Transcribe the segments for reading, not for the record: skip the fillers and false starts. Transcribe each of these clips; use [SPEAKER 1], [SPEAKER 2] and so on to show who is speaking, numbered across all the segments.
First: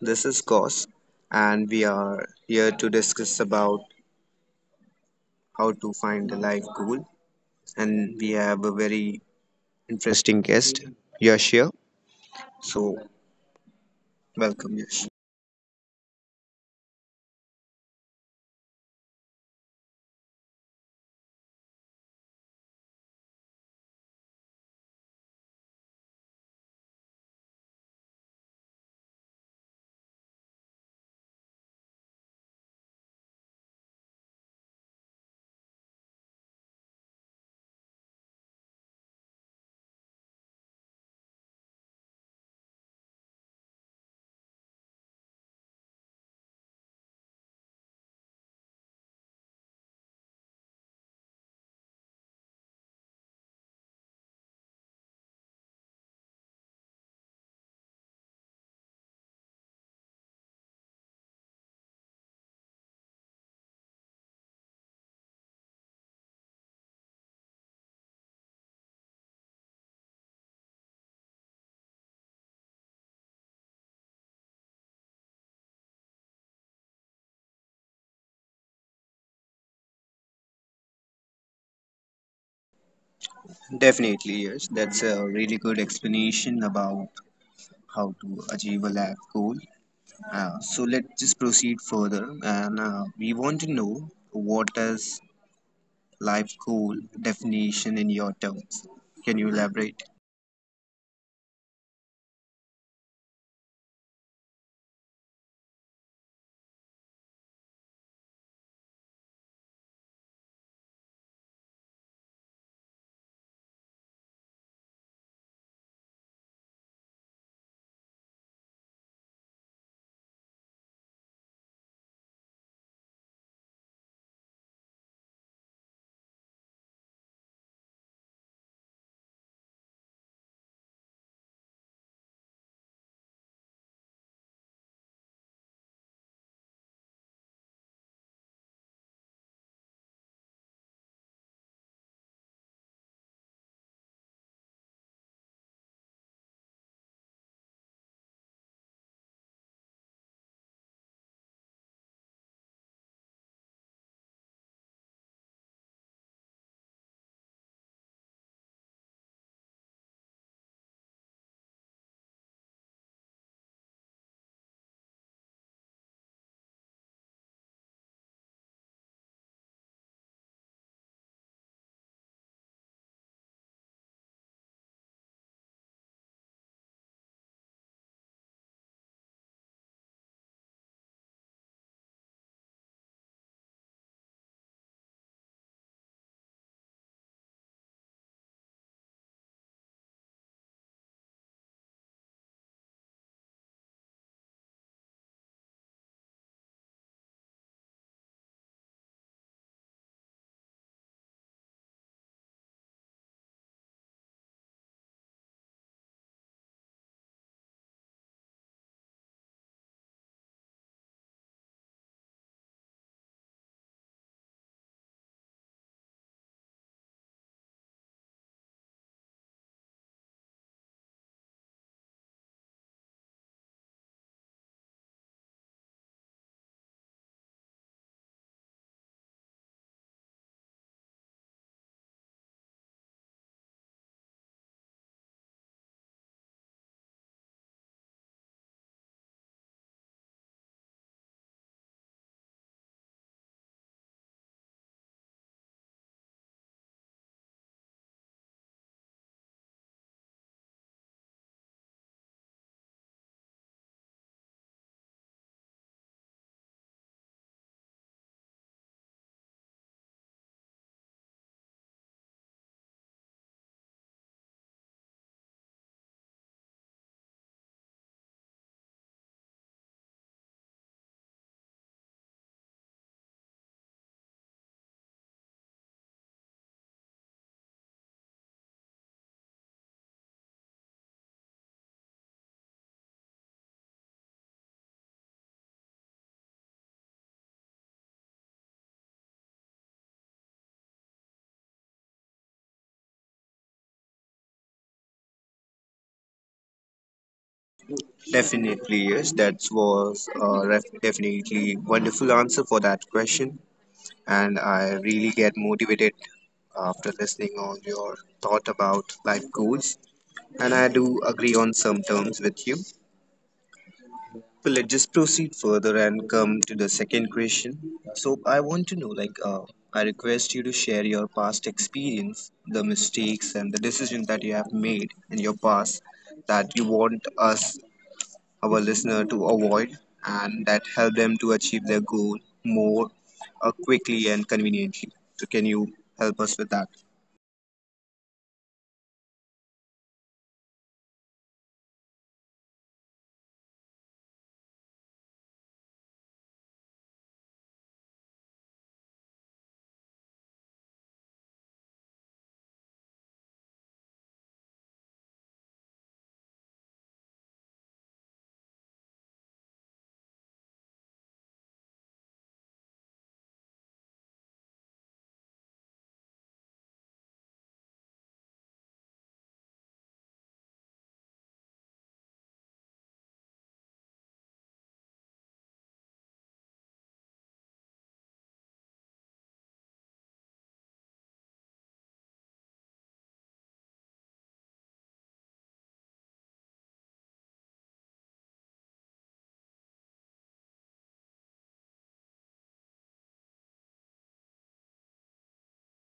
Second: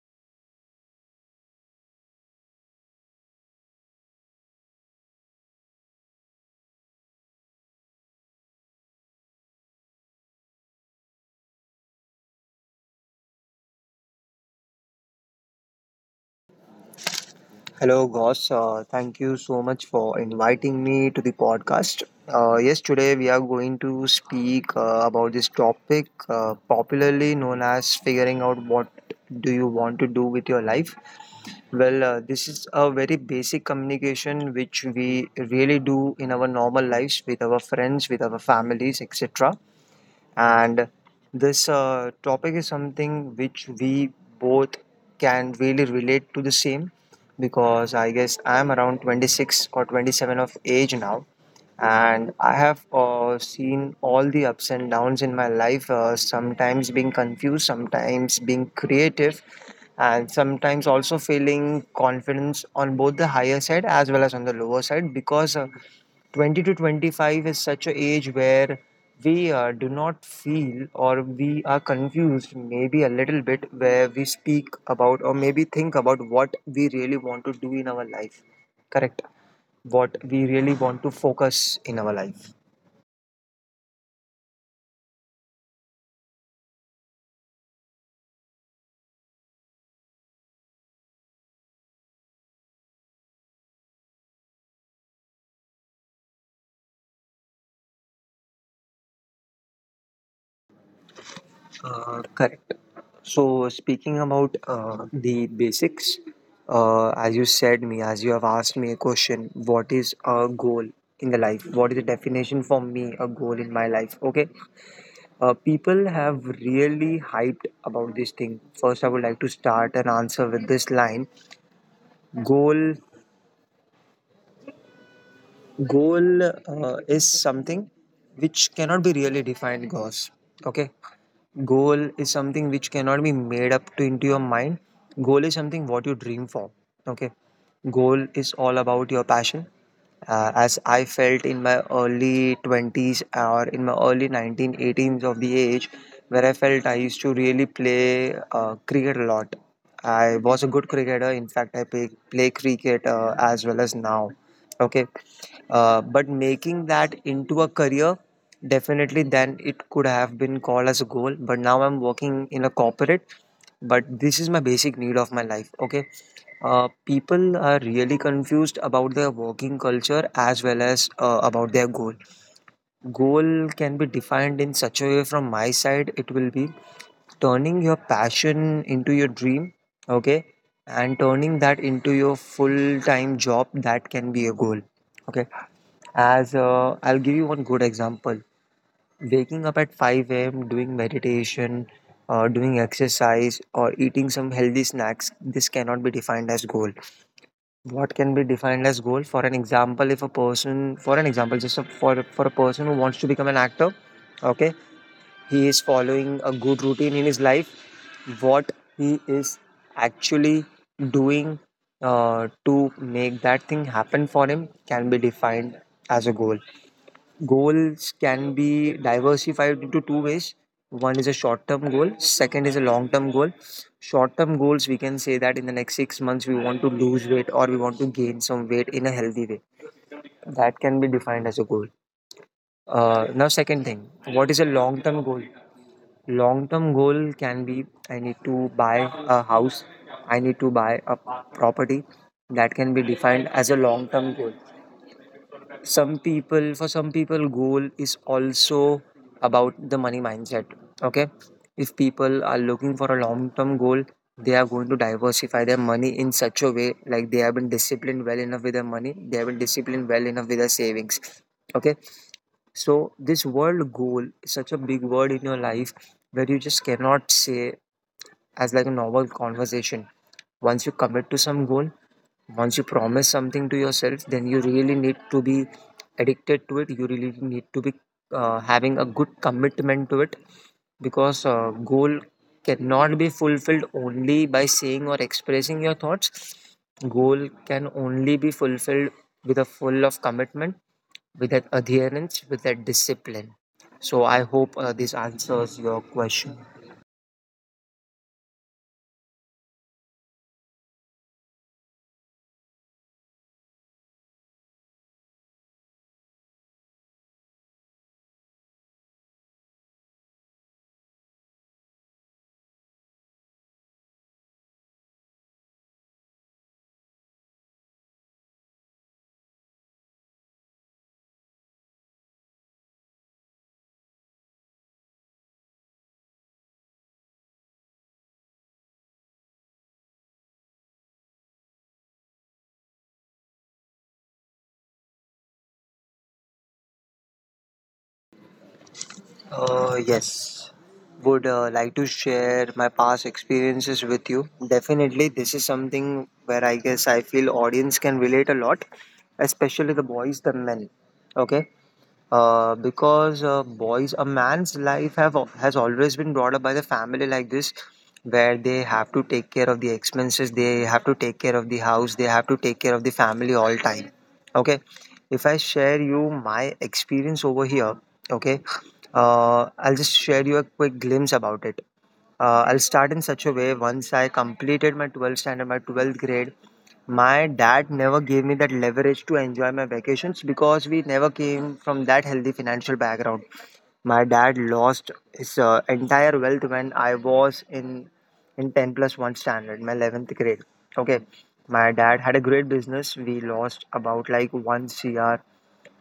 [SPEAKER 1] This is Kos and we are here to discuss about how to find a life goal, and we have a very interesting guest, Yash here. So welcome Yash.
[SPEAKER 2] Hello, Goss. Thank you so much for inviting me to the podcast. Yes, today we are going to speak about this topic, popularly known as figuring out what do you want to do with your life. Well, this is a very basic communication which we really do in our normal lives with our friends, with our families, etc. And this topic is something which we both can really relate to the same because I guess I'm around 26 or 27 of age now. And I have seen all the ups and downs in my life, sometimes being confused, sometimes being creative, and sometimes also feeling confidence on both the higher side as well as on the lower side because 20 to 25 is such an age where we do not feel or we are confused maybe a little bit where we speak about or maybe think about what we really want to do in our life, correct, what we really want to focus in our life.
[SPEAKER 1] Definitely yes, that's a really good explanation about how to achieve a life goal. So let's just proceed further and we want to know what is life goal definition in your terms. Can you elaborate?
[SPEAKER 2] Correct. So speaking about the basics, as you said me, as you have asked me a question, what is a goal in the life, what is the definition for me, a goal in my life. Okay. People have really hyped about this thing. First, I would like to start an answer with this line: goal, goal is something which cannot be really defined. Goes. Okay. Goal is something which cannot be made up to into your mind. Goal is something what you dream for. Okay. Goal is all about your passion, as I felt in my early 20s or in my early 19, eighteens of the age, where I felt I used to really play cricket a lot. I was a good cricketer. In fact, I play cricket as well as now. Okay. But making that into a career, definitely then it could have been called as a goal. But now I'm working in a corporate, but this is my basic need of my life. Okay. People are really confused about their working culture as well as about their goal. Goal can be defined in such a way, from my side it will be turning your passion into your dream. Okay. And turning that into your full time job, that can be a goal. Okay. As I'll give you one good example. Waking up at 5 a.m., doing meditation, doing exercise, or eating some healthy snacks, this cannot be defined as goal. What can be defined as goal? For an example, if a person, for an example, just a, for a person who wants to become an actor, okay, he is following a good routine in his life. What he is actually doing to make that thing happen for him can be defined as a goal. Goals can be diversified into two ways. One is a short term goal, second is a long term goal. Short term goals, we can say that in the next 6 months, we want to lose weight or we want to gain some weight in a healthy way. That can be defined as a goal. Now, second thing, what is a long term goal? Long term goal can be I need to buy a house, I need to buy a property. That can be defined as a long term goal. Some people, for some people goal is also about the money mindset. Okay. If people are looking for a long term goal, they are going to diversify their money in such a way, like they have been disciplined well enough with their money, they have been disciplined well enough with their savings. Okay. So this world goal is such a big word in your life, where you just cannot say as like a normal conversation. Once you commit to some goal, once you promise something to yourself, then you really need to be addicted to it. You really need to be having a good commitment to it, because goal cannot be fulfilled only by saying or expressing your thoughts. Goal can only be fulfilled with a full of commitment, with that adherence, with that discipline. So I hope this answers your question.
[SPEAKER 1] Definitely, yes. That was a ref definitely wonderful answer for that question. And I really get motivated after listening on your thought about life goals. And I do agree on some terms with you. So let's just proceed further and come to the second question. So I want to know, like, I request you to share your past experience, the mistakes and the decisions that you have made in your past that you want us our listener to avoid and that help them to achieve their goal more quickly and conveniently. So can you help us with that?
[SPEAKER 2] Yes. Would like to share my past experiences with you. Definitely, this is something where I guess I feel audience can relate a lot, especially the boys, the men. Okay. Because boys, a man's life have has always been brought up by the family like this, where they have to take care of the expenses, they have to take care of the house, they have to take care of the family all time. Okay. If I share you my experience over here, okay, I'll just share you a quick glimpse about it. I'll start in such a way. Once I completed my 12th standard, my 12th grade, my dad never gave me that leverage to enjoy my vacations because we never came from that healthy financial background. My dad lost his entire wealth when I was in 10 plus 1 standard, my 11th grade. Okay. My dad had a great business. We lost about like 1 CR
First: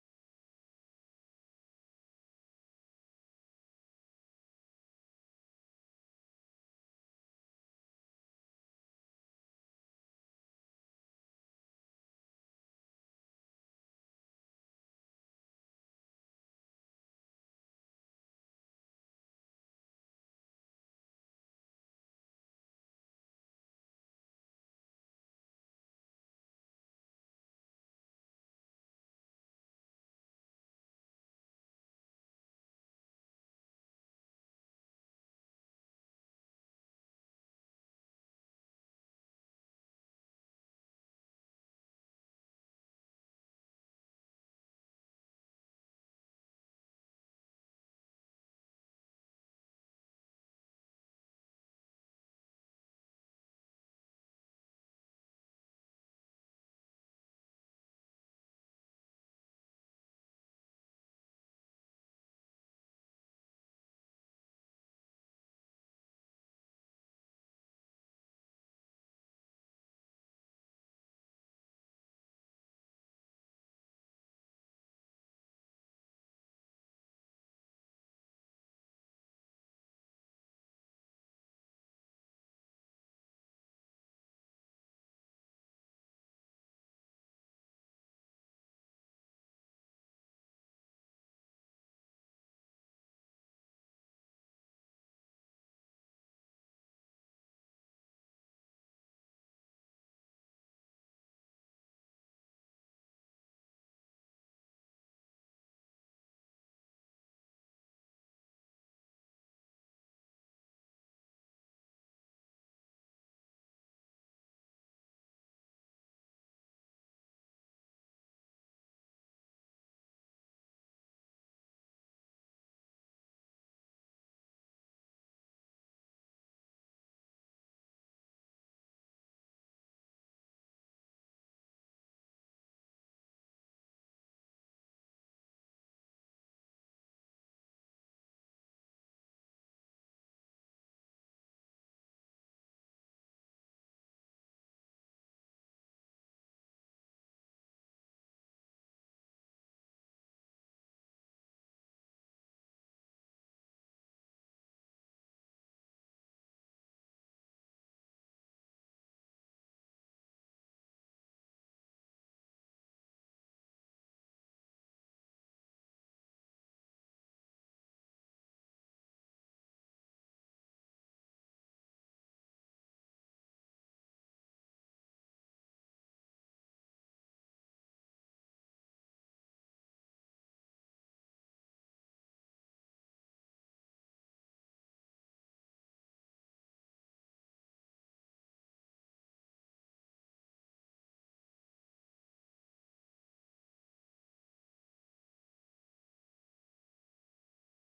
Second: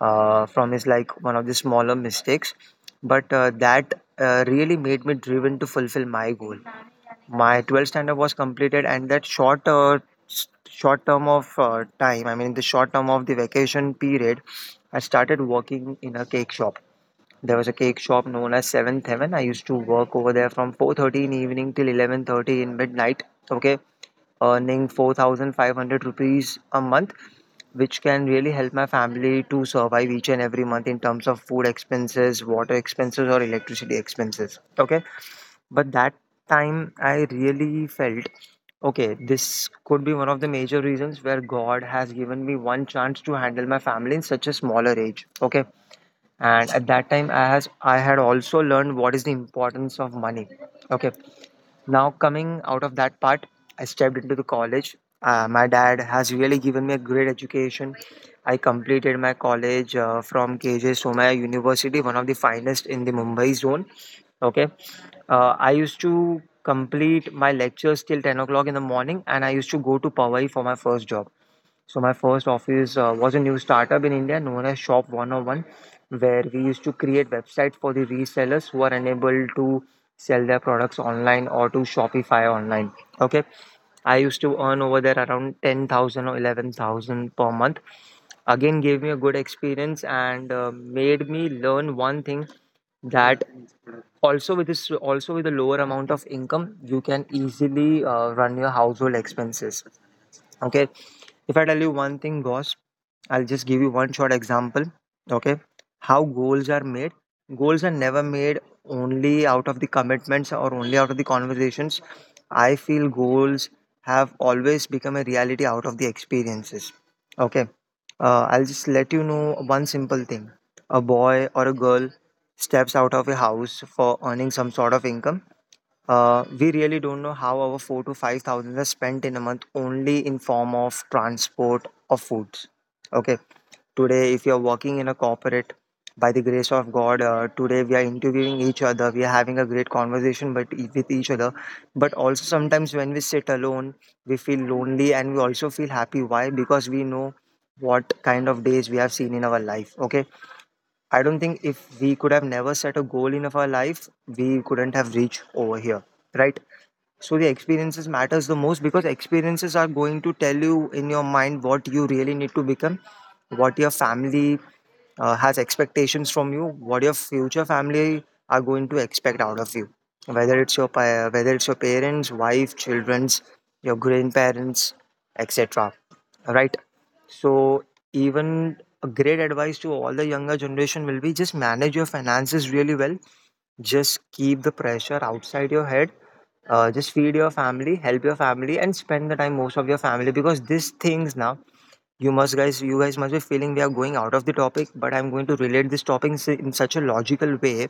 [SPEAKER 2] from his like one of the smaller mistakes, but that really made me driven to fulfill my goal. My 12th standard was completed, and that short short term of time, I mean the short term of the vacation period, I started working in a cake shop. There was a cake shop known as Seventh Heaven. I used to work over there from 4:30 in evening till 11:30 in midnight. Okay. Earning 4,500 rupees a month, which can really help my family to survive each and every month in terms of food expenses, water expenses, or electricity expenses. Okay. But that time I really felt okay, this could be one of the major reasons where God has given me one chance to handle my family in such a smaller age. Okay. And at that time, I had also learned what is the importance of money. Okay. Now, coming out of that part, I stepped into the college. My dad has really given me a great education. I completed my college from KJ Somaya University, one of the finest in the Mumbai zone. Okay. I used to complete my lectures till 10 o'clock in the morning, and I used to go to Powai for my first job. So my first office was a new startup in India known as Shop 101, where we used to create websites for the resellers who are unable to sell their products online or to Shopify online. Okay. I used to earn over there around 10,000 or 11,000 per month. Again, gave me a good experience and made me learn one thing, that also with this, also with a lower amount of income, you can easily run your household expenses. Okay. If I tell you one thing, Gosh, I'll just give you one short example. Okay. How goals are made. Goals are never made only out of the commitments or only out of the conversations. I feel goals have always become a reality out of the experiences. Okay. I'll just let you know one simple thing. A boy or a girl steps out of a house for earning some sort of income. We really don't know how our four to five thousand are spent in a month only in form of transport or foods. Okay. Today, if you're working in a corporate, by the grace of God, today we are interviewing each other. We are having a great conversation, but with each other. But also sometimes when we sit alone, we feel lonely and we also feel happy. Why? Because we know what kind of days we have seen in our life. Okay. I don't think if we could have never set a goal in of our life, we couldn't have reached over here, right? So the experiences matters the most because experiences are going to tell you in your mind what you really need to become, what your family has expectations from you, what your future family are going to expect out of you. Whether whether it's your parents, wife, childrens, your grandparents, etc. Right. So even a great advice to all the younger generation will be just manage your finances really well, just keep the pressure outside your head. Just feed your family, help your family, and spend the time most of your family because these things now you guys must be feeling we are going out of the topic, but I'm going to relate this topic in such a logical way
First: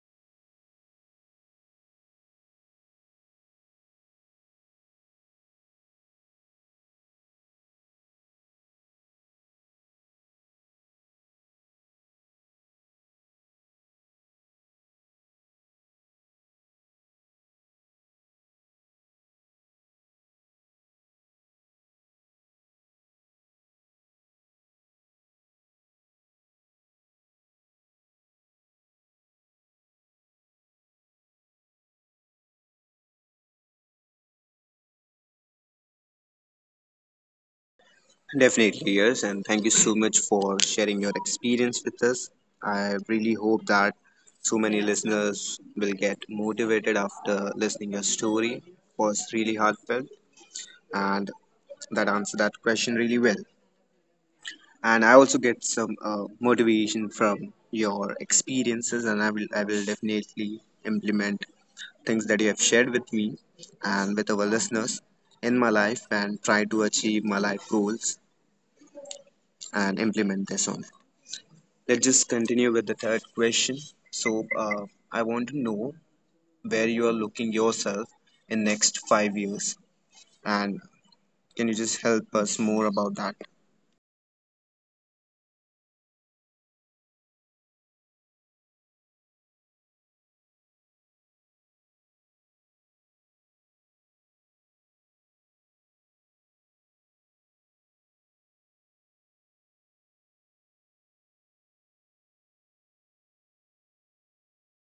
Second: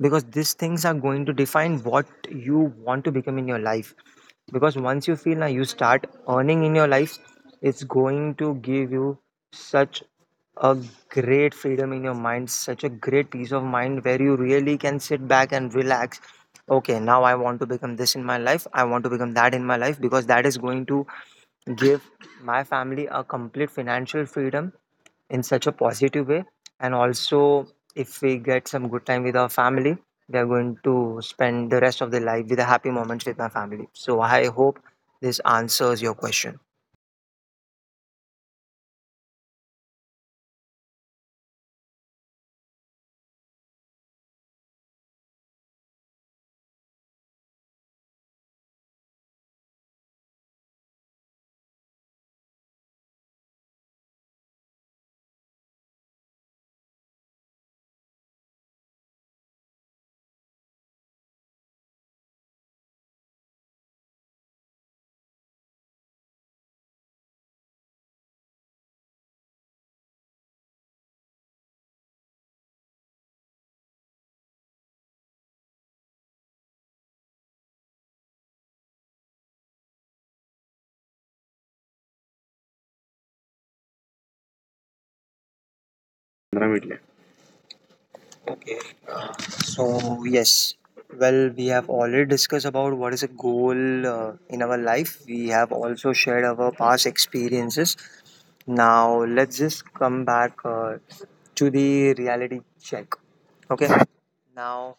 [SPEAKER 2] because these things are going to define what you want to become in your life. Because once you feel now you start earning in your life, it's going to give you such a great freedom in your mind, such a great peace of mind where you really can sit back and relax. Okay, now I want to become this in my life, I want to become that in my life because that is going to give my family a complete financial freedom in such a positive way, and also if we get some good time with our family we are going to spend the rest of the life with the happy moments with my family. So I hope this answers your question.
[SPEAKER 1] Definitely, yes, and thank you so much for sharing your experience with us. I really hope that so many listeners will get motivated after listening your story. It was really heartfelt and that answered that question really well. And I also get some motivation from your experiences, and I will definitely implement things that you have shared with me and with our listeners in my life and try to achieve my life goals and implement this on. Let's just continue with the third question. So I want to know where you are looking yourself in next 5 years, and can you just help us more about that?
[SPEAKER 2] So yes, well, we have already discussed about what is a goal in our life. We have also shared our past experiences. Now let's just come back to the reality check. Okay, now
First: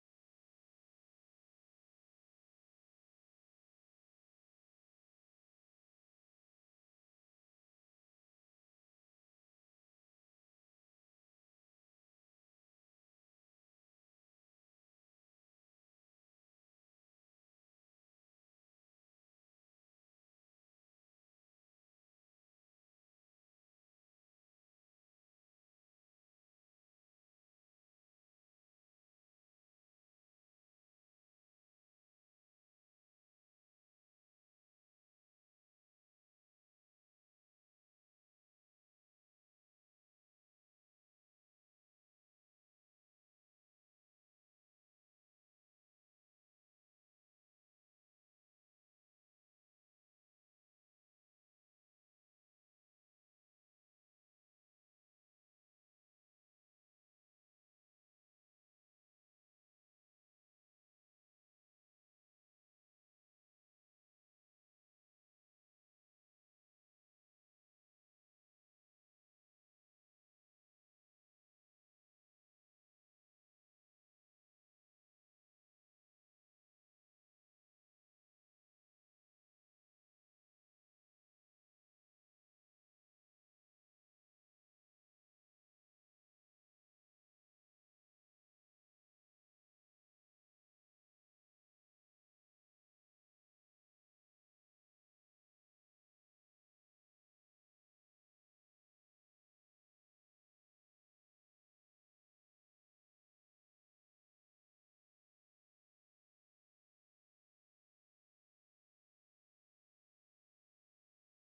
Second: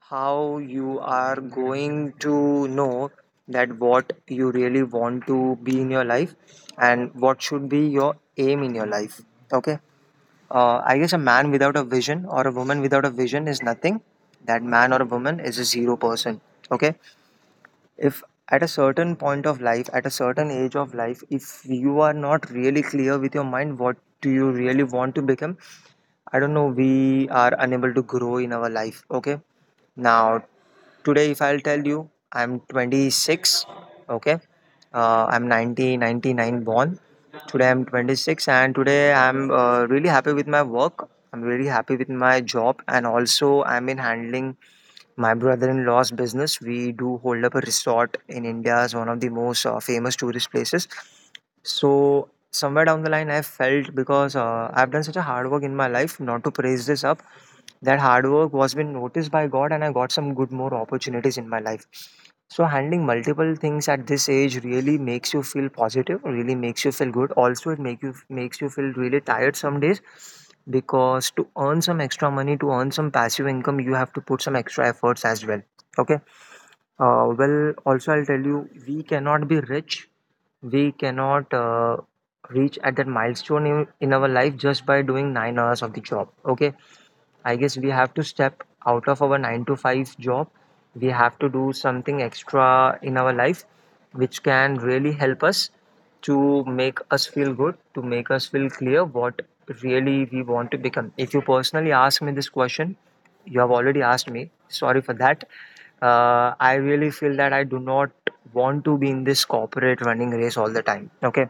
[SPEAKER 2] how you are going to know that what you really want to be in your life and what should be your aim in your life. Okay, I guess a man without a vision or a woman without a vision is nothing. That man or a woman is a zero person. Okay, if at a certain point of life, at a certain age of life, if you are not really clear with your mind what do you really want to become, I don't know, we are unable to grow in our life. Okay, now today, if I'll tell you, I'm 26, okay? I'm 1999 born. Today, I'm 26, and today, I'm really happy with my work. I'm really happy with my job, and also, I'm in handling my brother in law's business. We do hold up a resort in India, as one of the most famous tourist places. So, somewhere down the line, I felt because I've done such a hard work in my life, not to praise this up, that hard work was been noticed by God and I got some good more opportunities in my life. So handling multiple things at this age really makes you feel positive, really makes you feel good. Also it makes you feel really tired some days because to earn some extra money, to earn some passive income, you have to put some extra efforts as well. Okay. Well, also I'll tell you, we cannot be rich. We cannot reach at that milestone in our life just by doing 9 hours of the job. Okay, I guess we have to step out of our 9 to 5 job. We have to do something extra in our life which can really help us to make us feel good, to make us feel clear what really we want to become. If you personally ask me this question, you have already asked me. Sorry for that. I really feel that I do not want to be in this corporate running race all the time. Okay.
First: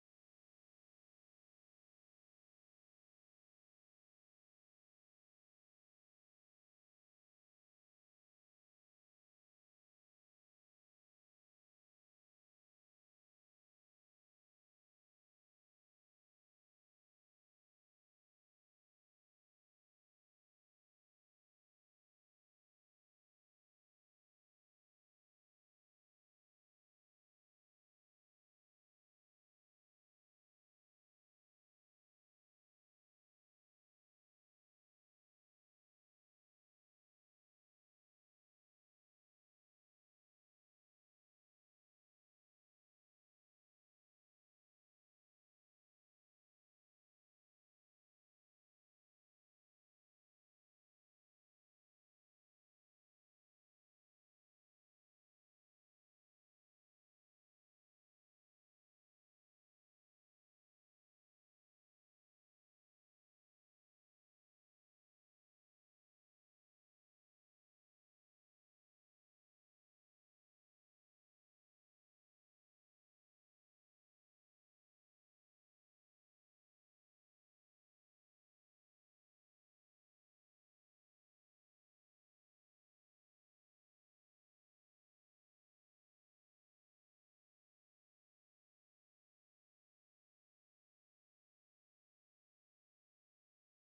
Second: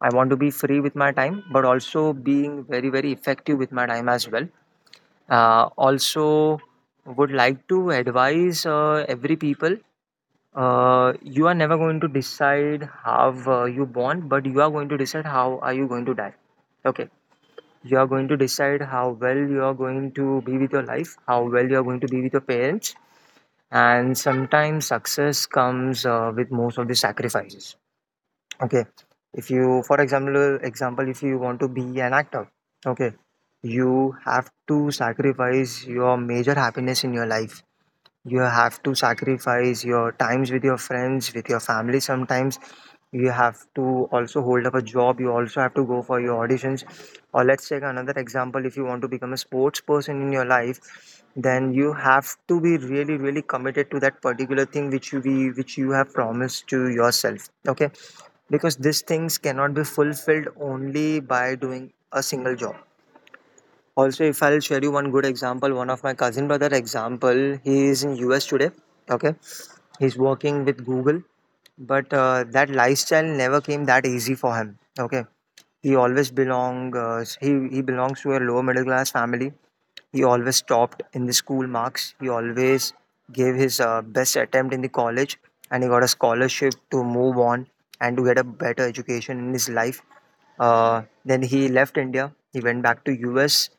[SPEAKER 2] I want to be free with my time, but also being very, very effective with my time as well. Also, would like to advise every people. You are never going to decide how you born, but you are going to decide how are you going to die. Okay, you are going to decide how well you are going to be with your life, how well you are going to be with your parents, and sometimes success comes with most of the sacrifices. Okay, if you, example, if you want to be an actor, okay, you have to sacrifice your major happiness in your life. You have to sacrifice your times with your friends, with your family sometimes. You have to also hold up a job. You also have to go for your auditions. Or let's take another example. If you want to become a sports person in your life, then you have to be really, really committed to that particular thing which you have promised to yourself. Okay, because these things cannot be fulfilled only by doing a single job. Also, if I'll share you one good example, one of my cousin brother example, he is in US today. Okay, he's working with Google, but that lifestyle never came that easy for him. Okay, he belongs to a lower middle class family. He always topped in the school marks. He always gave his best attempt in the college, and he got a scholarship to move on and to get a better education in his life. Then he left India. He went back to US.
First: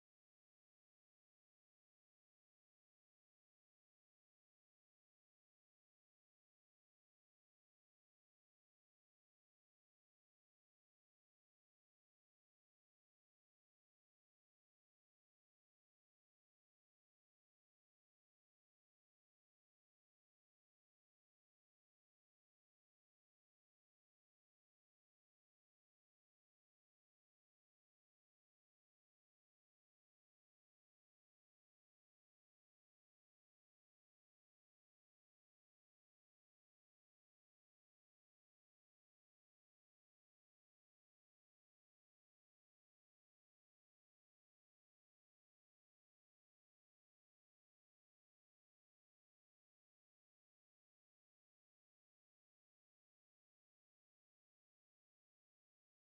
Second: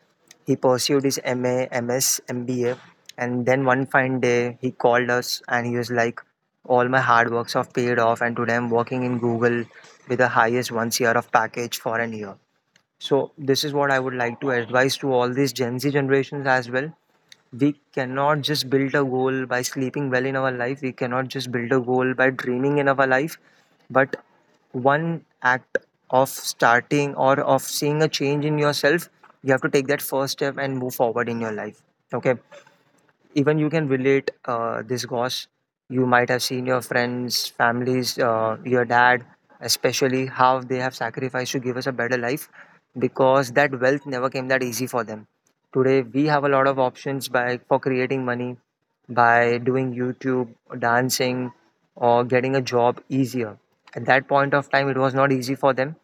[SPEAKER 2] He pursued his MA, MS, MBA, and then one fine day he called us and he was like, "All my hard works have paid off, and today I'm working in Google with the highest one year of package for an year." So this is what I would like to advise to all these Gen Z generations as well. We cannot just build a goal by sleeping well in our life. We cannot just build a goal by dreaming in our life. But one act of starting or of seeing a change in yourself, you have to take that first step and move forward in your life. Okay, even you can relate this, Gosh. You might have seen your friends families, your dad especially, how they have sacrificed to give us a better life, because that wealth never came that easy for them. Today we have a lot of options by for creating money, by doing YouTube, dancing, or getting a job easier. At that point of time it was not easy for them.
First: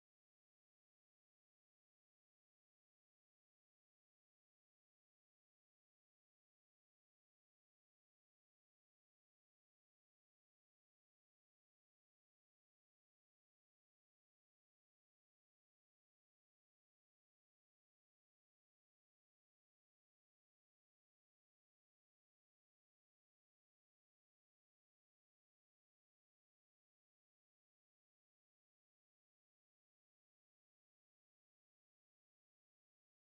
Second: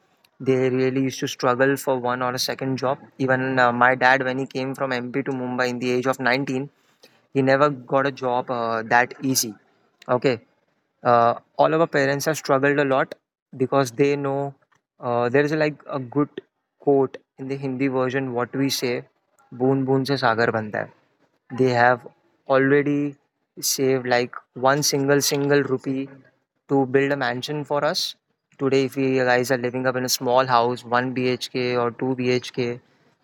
[SPEAKER 2] They really used to struggle for one or a second job. Even my dad, when he came from MP to Mumbai in the age of 19, he never got a job that easy. Okay, all of our parents have struggled a lot because they know there is like a good quote in the Hindi version. What we say, boon boon se Sagar banta hai. They have already saved like one single rupee to build a mansion for us. Today if we guys are living up in a small house, 1 bhk or 2 bhk,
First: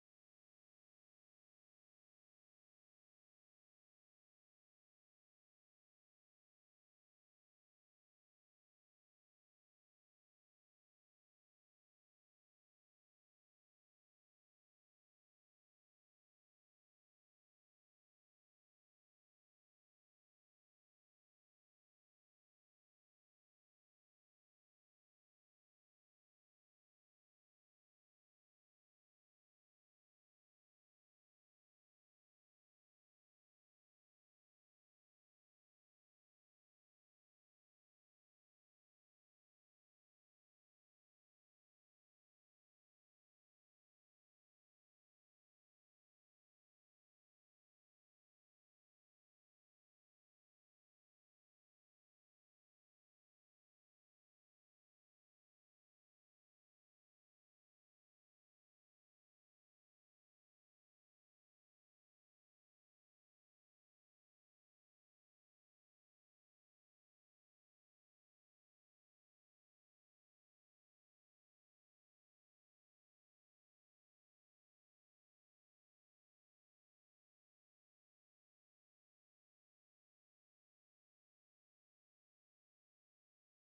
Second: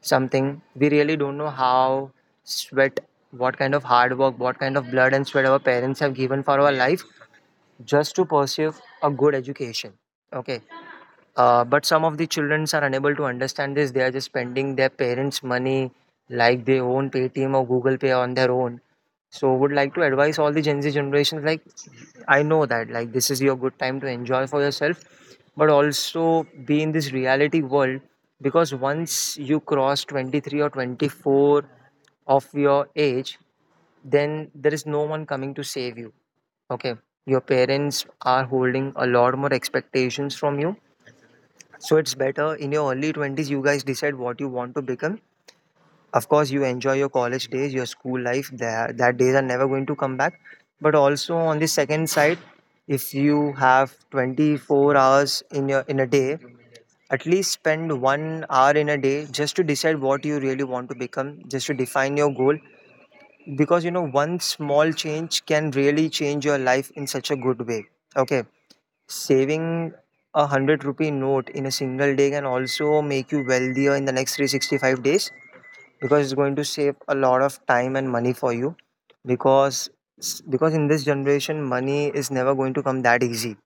[SPEAKER 2] something, we really don't know how sweat, what kind of hard work, what kind of blood and sweat our parents have given for our life, just to pursue a good education. Okay, but some of the children are unable to understand this. They are just spending their parents' money like they own Paytm or Google Pay on their own. So would like to advise all the Gen Z generations like, I know that like this is your good time to enjoy for yourself, but also be in this reality world, because once you cross 23 or 24 of your age, then there is no one coming to save you. Okay. Your parents are holding a lot more expectations from you, so it's better in your early 20s, you guys decide what you want to become. Of course, you enjoy your college days, your school life, that days are never going to come back. But also on the second side, if you have 24 hours in your in a day, at least spend 1 hour in a day just to decide what you really want to become, just to define your goal. Because you know, one small change can really change your life in such a good way. Okay. Saving a 100 rupee note in a single day can also make you wealthier in the next 365 days because it's going to save a lot of time and money for you, because in this generation money is never going to come that easy,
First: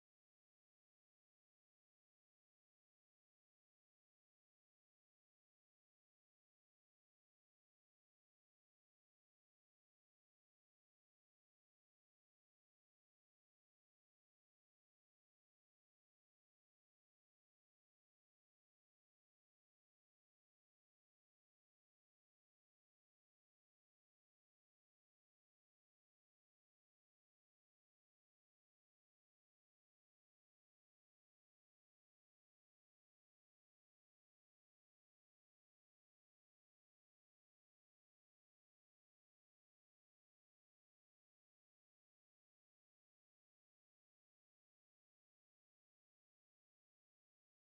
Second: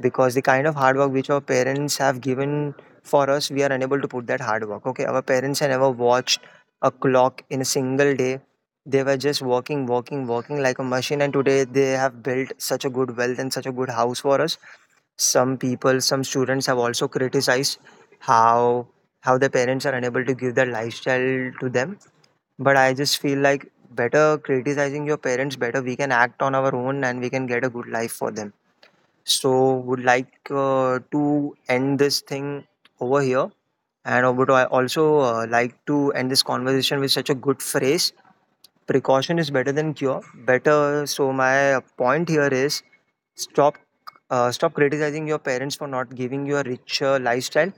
[SPEAKER 2] because the kind of hard work which our parents have given for us, we are unable to put that hard work. Okay, our parents have never watched a clock in a single day. They were just working, working, working like a machine, and today they have built such a good wealth and such a good house for us. Some people, some students have also criticized how how their parents are unable to give their lifestyle to them. But I just feel like better criticizing your parents, better we can act on our own and we can get a good life for them. So would like to end this thing over here. And I would also like to end this conversation with such a good phrase. Precaution is better than cure. Better. So my point here is stop stop criticizing your parents for not giving you a richer lifestyle.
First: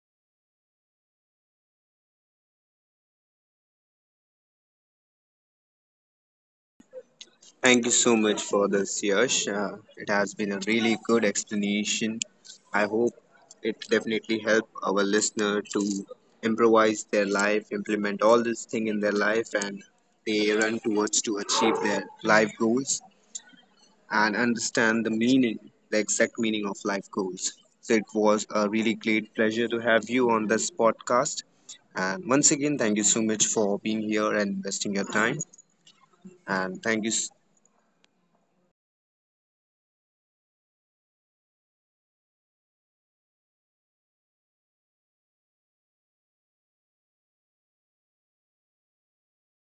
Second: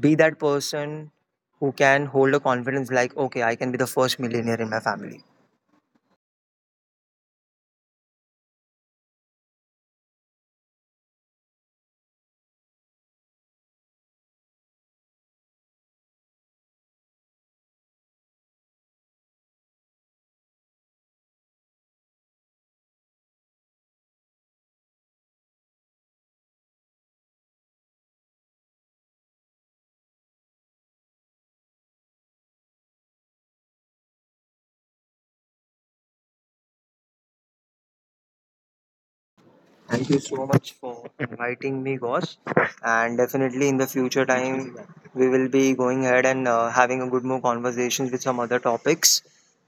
[SPEAKER 2] Be that person who can hold a confidence like, okay, I can be the first millionaire in my family.
[SPEAKER 1] Thank you so much for this, Yash. It has been a really good explanation. I hope it definitely helped our listener to improvise their life, implement all this thing in their life, and they run towards to achieve their life goals and understand the meaning, the exact meaning of life goals. So it was a really great pleasure to have you on this podcast. And once again, thank you so much for being here and investing your time. And thank you.
[SPEAKER 2] Thank you so much for inviting me, Gosh. And definitely in the future time, we will be going ahead and having a good more conversations with some other topics.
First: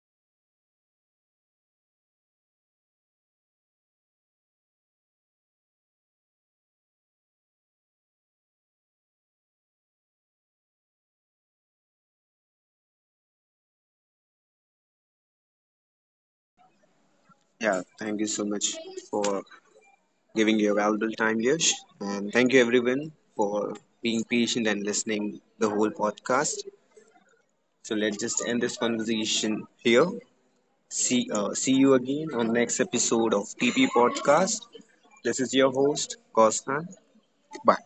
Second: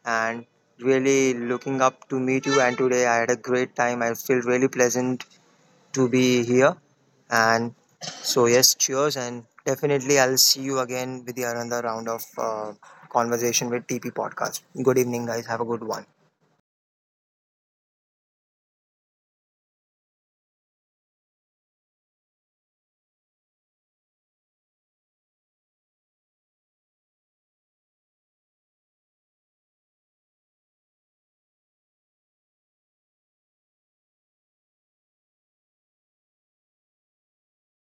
[SPEAKER 2] And really looking up to meet you. And today I had a great time. I feel really pleasant to be here. And so, yes, cheers. And definitely, I'll see you again with the another round of conversation with TP Podcast. Good evening, guys. Have a good one.
[SPEAKER 1] Yeah, thank you so much for giving your valuable time, Yash. And thank you, everyone, for being patient and listening the whole podcast. So let's just end this conversation here. See you again on next episode of PP Podcast. This is your host, Kostan. Bye.